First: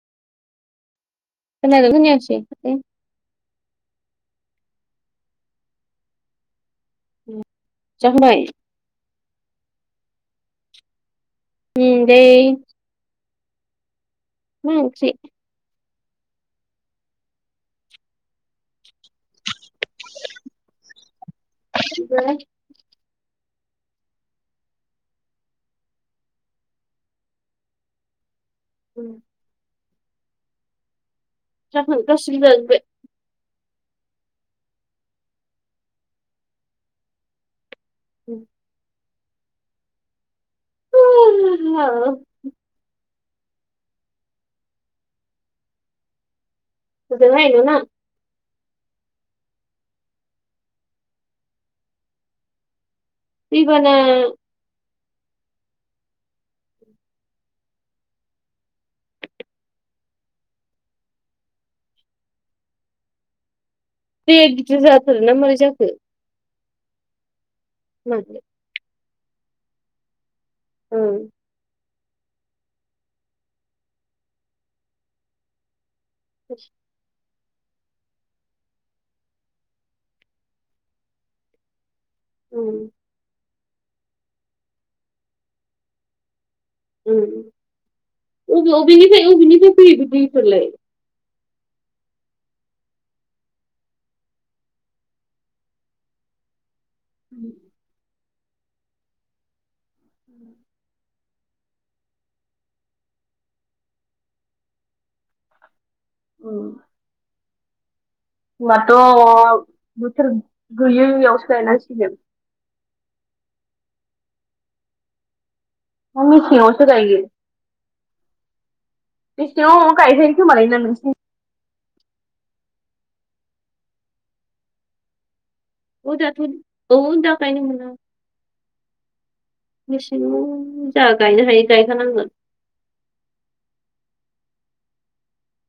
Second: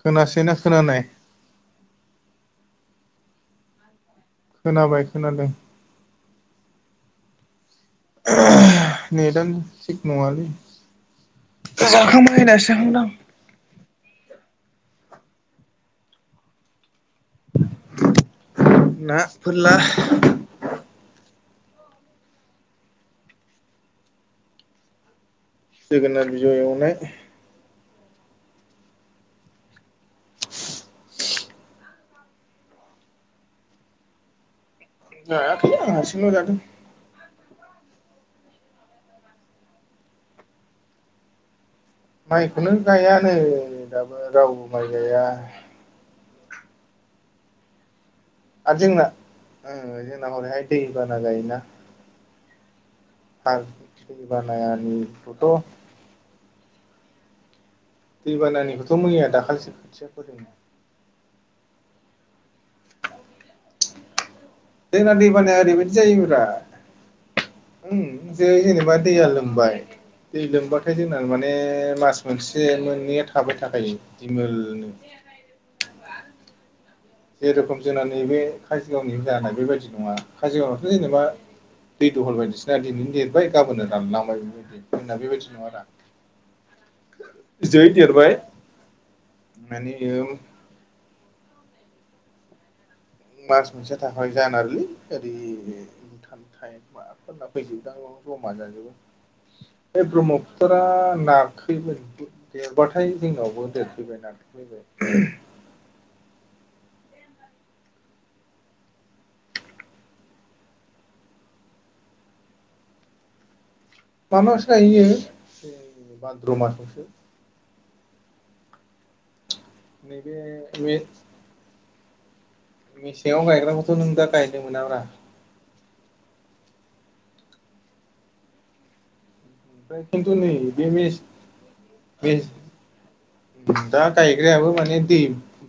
खोनासै ना खोनानाय खोनादो ना खोनायासै खोनाबाय खोनादों जाबाय नेटानो थिग नङालै उम दै जाखांबाय होननाय जाखांदां मा ओंख्रि ना फोरला बे जोगोनार बिजौ एवनाय उम जोगोन गासैबो जाजोबबाय जायाखै आं हारसिंल' जादों उ ह माइखौनो गायानो दाबो रावबो माइ गाया हजोंहाय नोंना आरो जोंना जोंना हरैहाय दै बाना जायोना बा दैबाना बानायनिखौथ' दैबानानिखौथ' मैया दाखालिसो खोथिया फोरोंनो दे बेेदि जाखो ना मारै जाखो फै ब्रा उ मानो जै जेनेबा दैया लोमबाय दै लोमबाथाय जोंना ओं माने मास मोनसे मोननैया थाबाय थाखायो दिमोलनो [unintelligible] जेरखम जोंना नैबे काजिगावनि जानाय बेबायदि नङा काजगावावथ' जेनेबा दै दहल बायदिसिना उम दिनैनो देरबाय गाबोन रानलांबाय बेबाय होनना बेबायदि नङा दा जै देरबाय बबे अबेनिफ्राय बबेनिफ्राय माने फै दैफोरलाय मास मोनसे थाखाय जानारलै ओरैथाम थाइ माबाफोरना फैद मा जबो बे ब्रह्मपुतरा नार देरबाथाय जोंनावबो देरफैबाय नफैबाय औ होनबाथ' बोथोर गैयैयावसो गायनांसिगोन मानासो गायहैयो ना मिसेंआवसो गायो बेसे गायबाय खोमालै ना नैबे मे नोंसि मेसेङाव गायग्राखौथ' नों दा गायनो मोनाब्रा औ दाथ औ दा गायनो मोना ओमफ्राय खिन्थु नै बे मेसेङाव जा मे गायनो हाय गायखानांगोन दा गायग्रायाबो माने दै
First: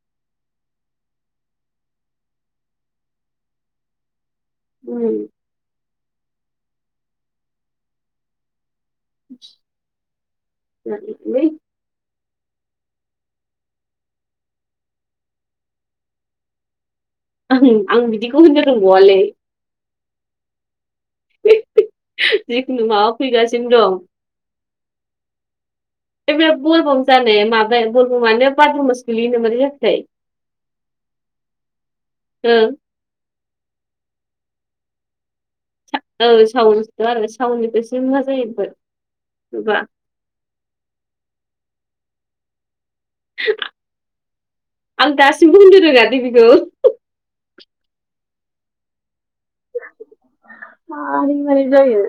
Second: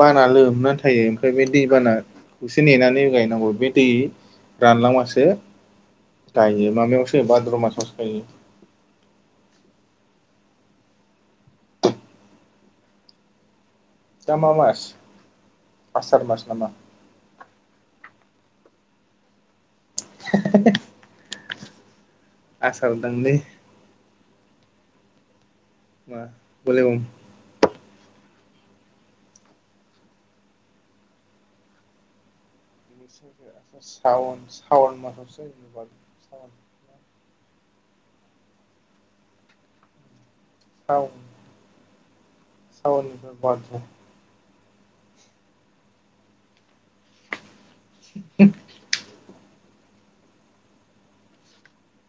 बाना लोमनानै थायो ओमफ्राय बे दै बाना गसे नेनानै गायनांगौ बे दै रानलांबासो गायो माबायावसो भाद्र मासावसो गायो [unintelligible] दा मा मास आसार मास नामा? आं बिदिखौ होनो रोंबावआलै [unintelligible] जिखुनु आसार माबा दांलै फैगासिनो दं मा बलेबम बलबम जानाया माब बलबमानो बाद्र' मास गोलैयो ना मारै जाखोथाय? ओं। [inaudible] सावन सावन मासावसो जायो सा औ सावन सावनसोथ' आरो सावननिफायसो मा जायो बो बेबा। औ। सावननिफ्राय बाद्र' आं दासिमबो होननो रोङा दे बिखौ। [inaudible] मारै-मारै जायो।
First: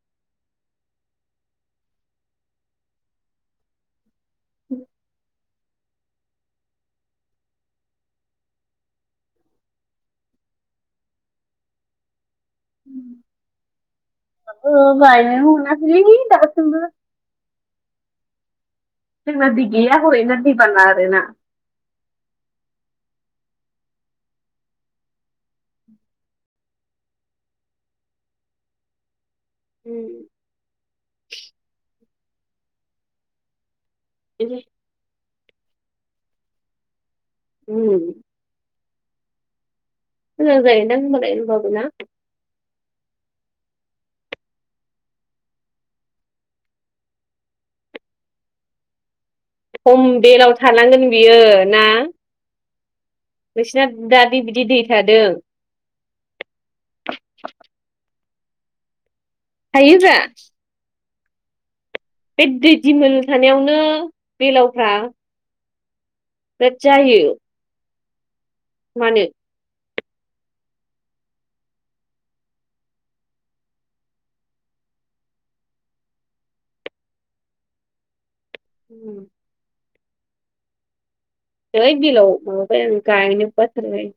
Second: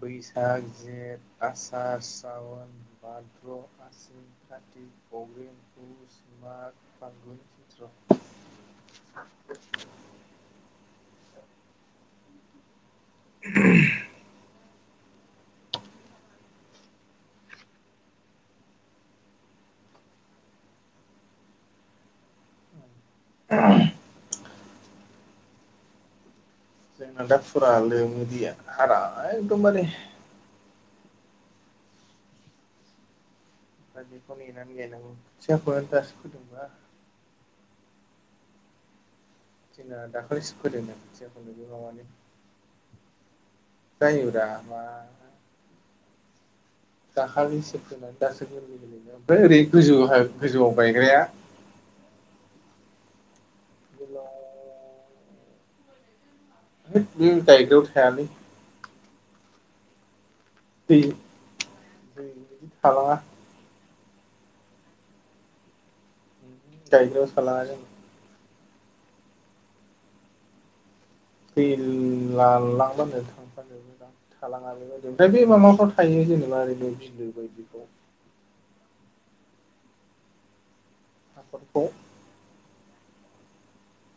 बैसाग जेठ आसार सावन बाद्र' आसिन खाथि [unintelligible] पुस माघ फागुन सैत्र'। ओ बायनोनो मोनाखैलै दासिमबो। जोंना बिगैया हरैना दैबाना आरोना। [unintelligible] जोंना दा फुरा लोमो दैया हारा एकदम बारे [unintelligible] दा बेखौ नेनानै गायनांगौ खोथियाखौनो दासो फोदोंबा। उम। जोंना दाखालिसो मोजां फोदोंनो जायोदां होमबालाय खोथियाखौनो बे होमबाबो ना माबानि जायो ब्रा मा दाखालि फोनानै दासो गोरलै गोरलैनो ओमफ्राय ओरै गोजौहा गोजौआव गायग्राया ओ ना नोंसिना दा गोलाव दि बिदि दै थादों। [unintelligible] उम गायग्रायाव थायालै। थायोब्रा। दै जों बे बिदि दै थालाङा दिमोल थानायावनो बेलावफ्रा बिराद गाइग्रायाव जायो सालांआनो मानो दै ला-लांबानो थांफानो जोबो [unintelligible] [unintelligible] बे माबाफोर थायो जेनेबा ओरैनो बिलो बायदिफ्राव। उम। हाखरफ्राव जै बेलाव माबाबाय आं गाहैनो बाथारबाय।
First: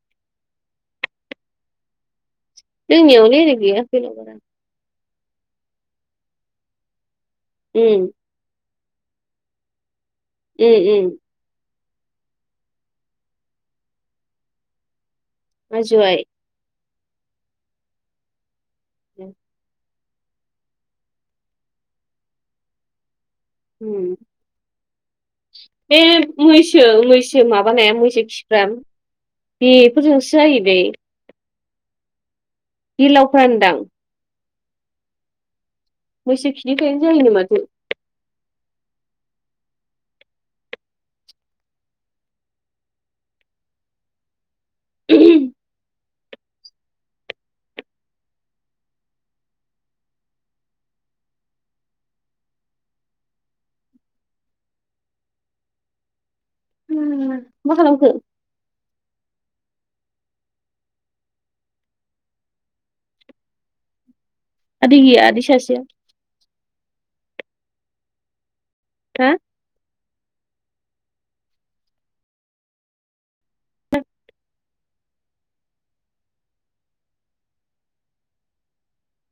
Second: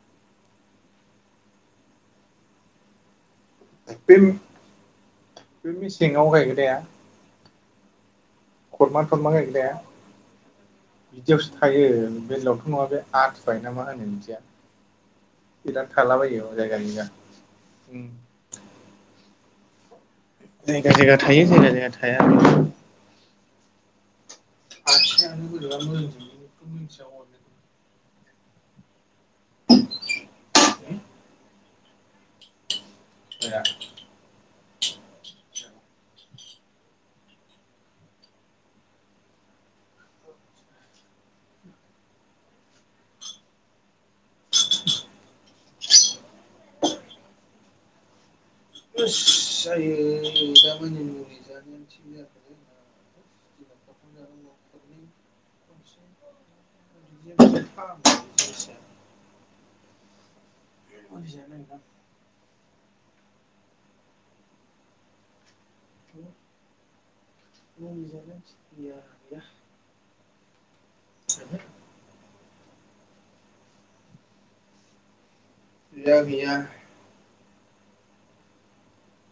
जोंनियावलाय ओरै गैया बेलाव बारा बे-बे मेसेंआव गायग्राया उम। खरमा थरमा गायग्राया। उम-उम। बिदिआवसो थायो बेटलावथ' नङा बे आथुआय ना मा होनो बिदिया। बिराज थाला आजौआइ बायो हजाय गामिनिया उम। [unintelligible] जायगा-जायगा थायो जायगा-जायगा थाया। उम। आसिआनो बोरैबा मोनजोबो [unintelligible] मोनथिया अरदो माने मैसो खिफ्राम बेफोरजोंसो जायो बे। बिलावफ्रा नो आथुवाया दां। मैसो खिनिफ्रायनो जायो नो माथो [inaudible] आरो जायो दामानि मुलि जानायानोसै जयाख [inaudible] मा खालामखो जानोा आदि गैया आदि सासेया हा [inaudible] मिथियालै गैया-गैया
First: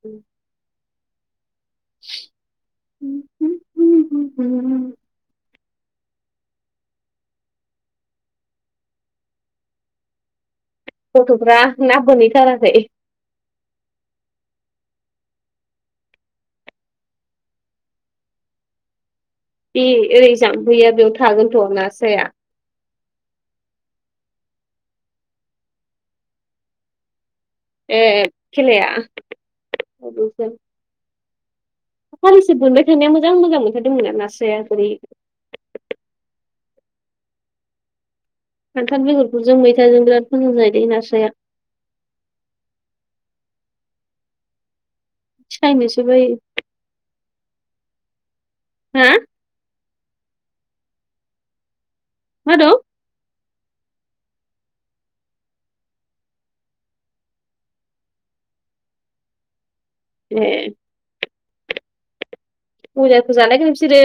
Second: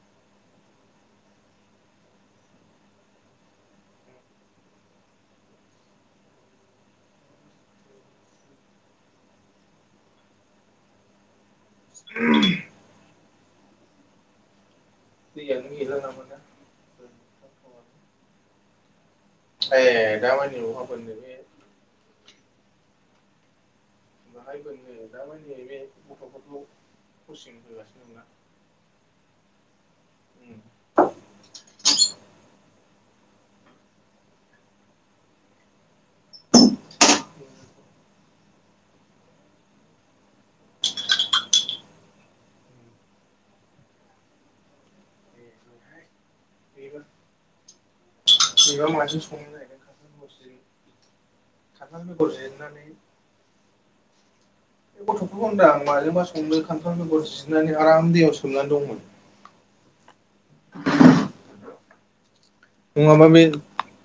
उम [inaudible] गथ'फ्रा ना बोनहैथाराखै यानि इला नामग ए बे ओरै दामानि अहा जाम्फैया बेयाव बोननो बे थागोनथ' आं न स्राया बेवहायबो दा मान न बे गथ'फोरखौ कचं ए खेलाया हलिसो मोनबाय थानाया मोजां मोजां मोनथारदोंमोन आरो नास्राया बोरै [inaudible] खान्थाल बेगरखौ जों मैथाजों बिराद मोां जायो दै नास्राया खायनोसै बाय बि हा मानो संो खगर मा दं जेननानै बे गथ'फोरखौ होनदोंां आं माजोंबा संनो खान्थाल बेगर सिनानै आराम दैयाव सोमनानै दंमोन बे नङाबा मुजाखौ बे जानायखौोन नोंसोरो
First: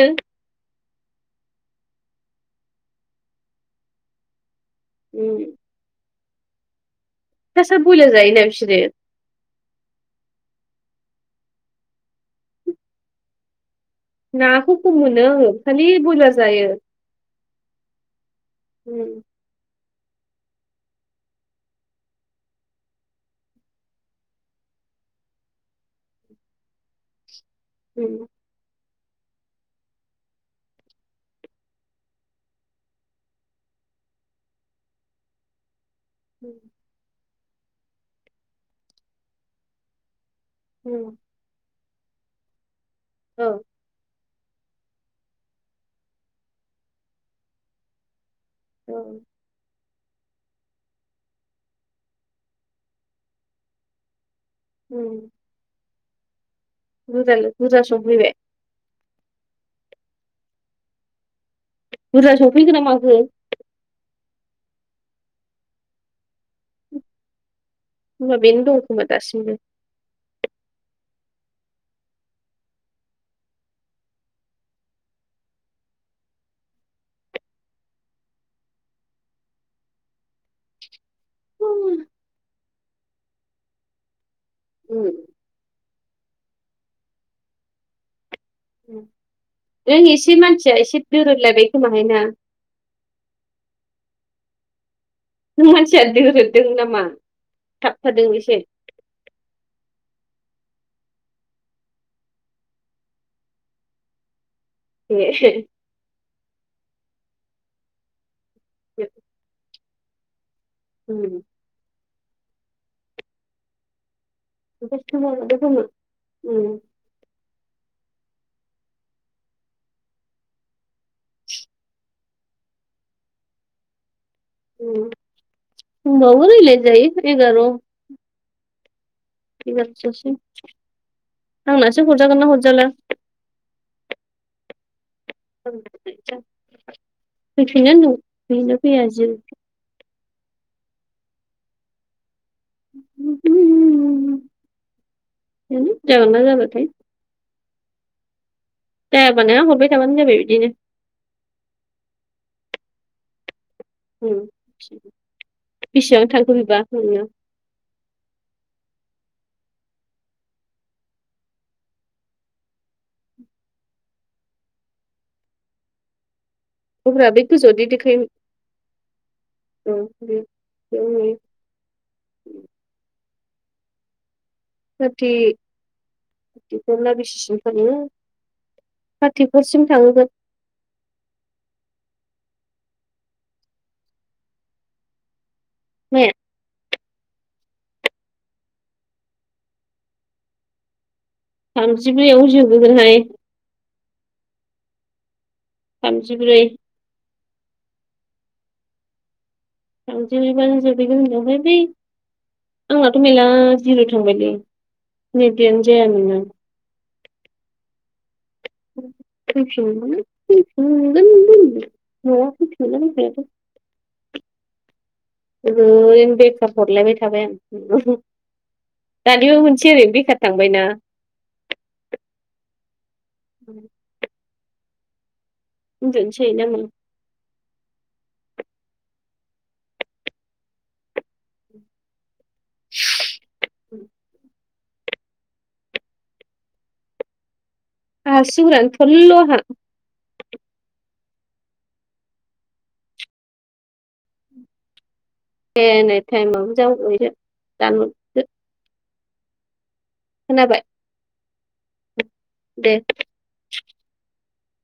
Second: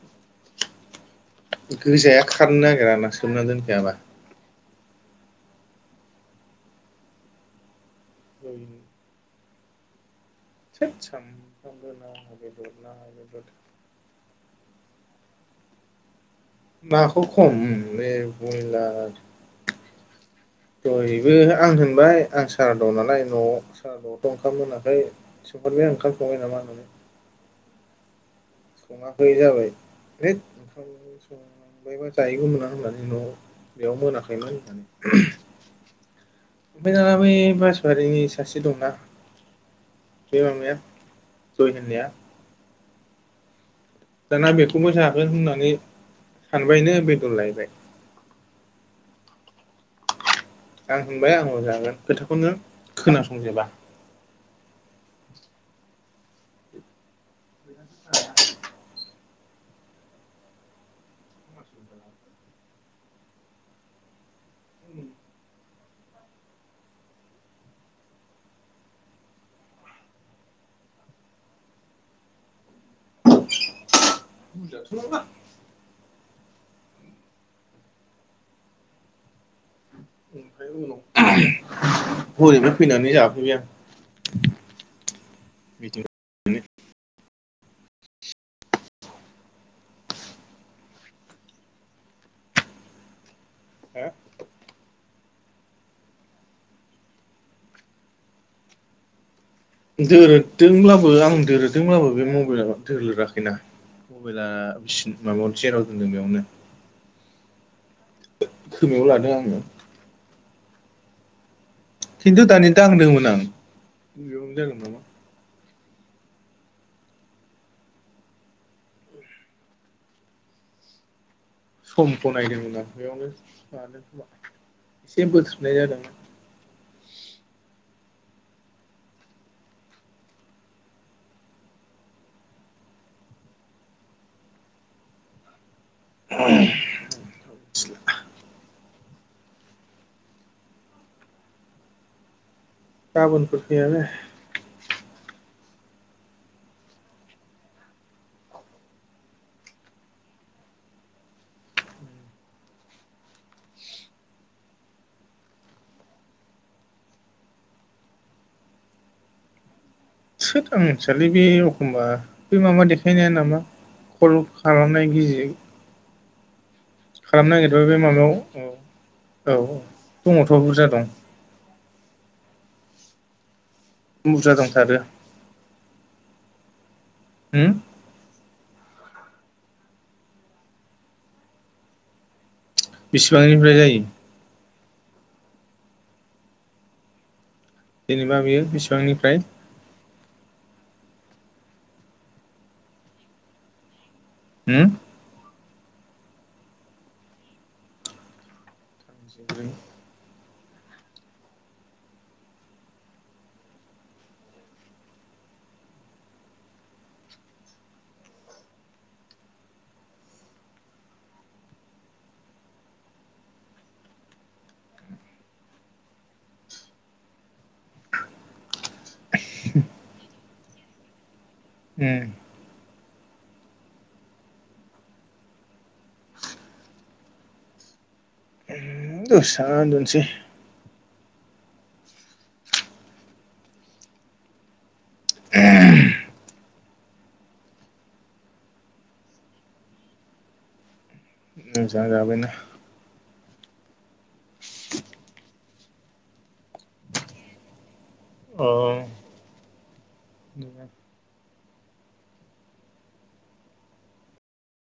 गोजाया खारनो नागिरा ना सोमना दोनखायाबा उम द सार बोलो जायोना बिसोरो सामफ्रामबो न ह बे न बे नाखौ खम मोनोोलि बला नाखौ खम बे बयलार उम दहबो आं होनबाय आं सारा दं नालाय न' स आआवथ ओंाम मोनाखै सोंफोरबाय ओंखाम संबाय नामा होननानै उ सङाखैयै जाबाय है ओंखाम संबायबा जाहैगौ मोना होननानै न' बेयाव मोनाखैमोन होननानै उ ओमफ्राय दाना बै बासबारिनि सासे दंना जया [inaudible] जयहनिया औ दाना बेखौबो जागोन होननानै सानबायनो बेदन लायबाय औ आं होनबाय आं मोजागोन खोथाखौनो खोनासंजोबा उ बजाल फुजा सयो बुरजा सफैगोन ना माखखौ महा बेनो दंखोमा दासिमबो [unintelligible] ओम उनाव हरैबो फैनानै जाफैबाय आं उम बिदिनो नों एसे मानसिया एसे दुरुनलायबाय खोमाहाय ना नों मानसिया दोरोदों नामा थाबथादों एसे दोरोदोंब्लाबो आं दोरोदोंब्लाबो बे मबाइलाव दोर लेराखैना मबाइला माबा मोनसेेराव दोनदों बेयावनो खोमायाव लादों आङो उम खिन्थु दानि दा होनदोंमोन आं जागोन नामा [unintelligible] [inaudible] समखौ नायदोंमोन आं बेयावनो मानोना एसे बोथोबनाय जादोंमोन। गरलाय जायो एगार बिगससै आंनासो हरजागोन नना हरजाल फैफिनो हैनो फैया जों गाबोनफोर फैया बे जानो जागोन ना जालाथाय दे होनबाना हरबाय थाबानो जाबाय बिदिनो। बेसेबां थांखो बेबा थोद आं मिथियालै बे एखमबा बे माबा देखायनाया नामा कल खालामनाय गिजि अब्रा बे खालामनो नागिरबा गोजौआवदि बे देखायो माबायाव औ औ दङथ' बुरजा दं। बेयाव नुयो बुरजा दंथारो। फुरथि फुरखौ नना बेसेसिम उम फानो थार्टिफरसिम थांगोन। बेसेबांनिफ्राय जायो माया जेनेबा बियो बिसिबांनिफ्राय थामजिब्रैआवहाय जोबोगोनहाय होम थामजिब्रै [inaudible] [unintelligible] आंनाथ' मेरला जिर' थांबायलै नेैबयानो जाया नङा। [inaudible] [unintelligible] ओरैनो बेखार हरलायबाय थाबाय आं दानिबो मोनसै आरोनो बेखार थांबायना। ए दोनसै ना मा? उम दसे थाना उनदुसै [inaudible] [inaudible] आसुगुरानो थरल‌ आंहा मोजां जाबायना देनै टाइमाबबो [inaudible] ओं खोनाबाय? दे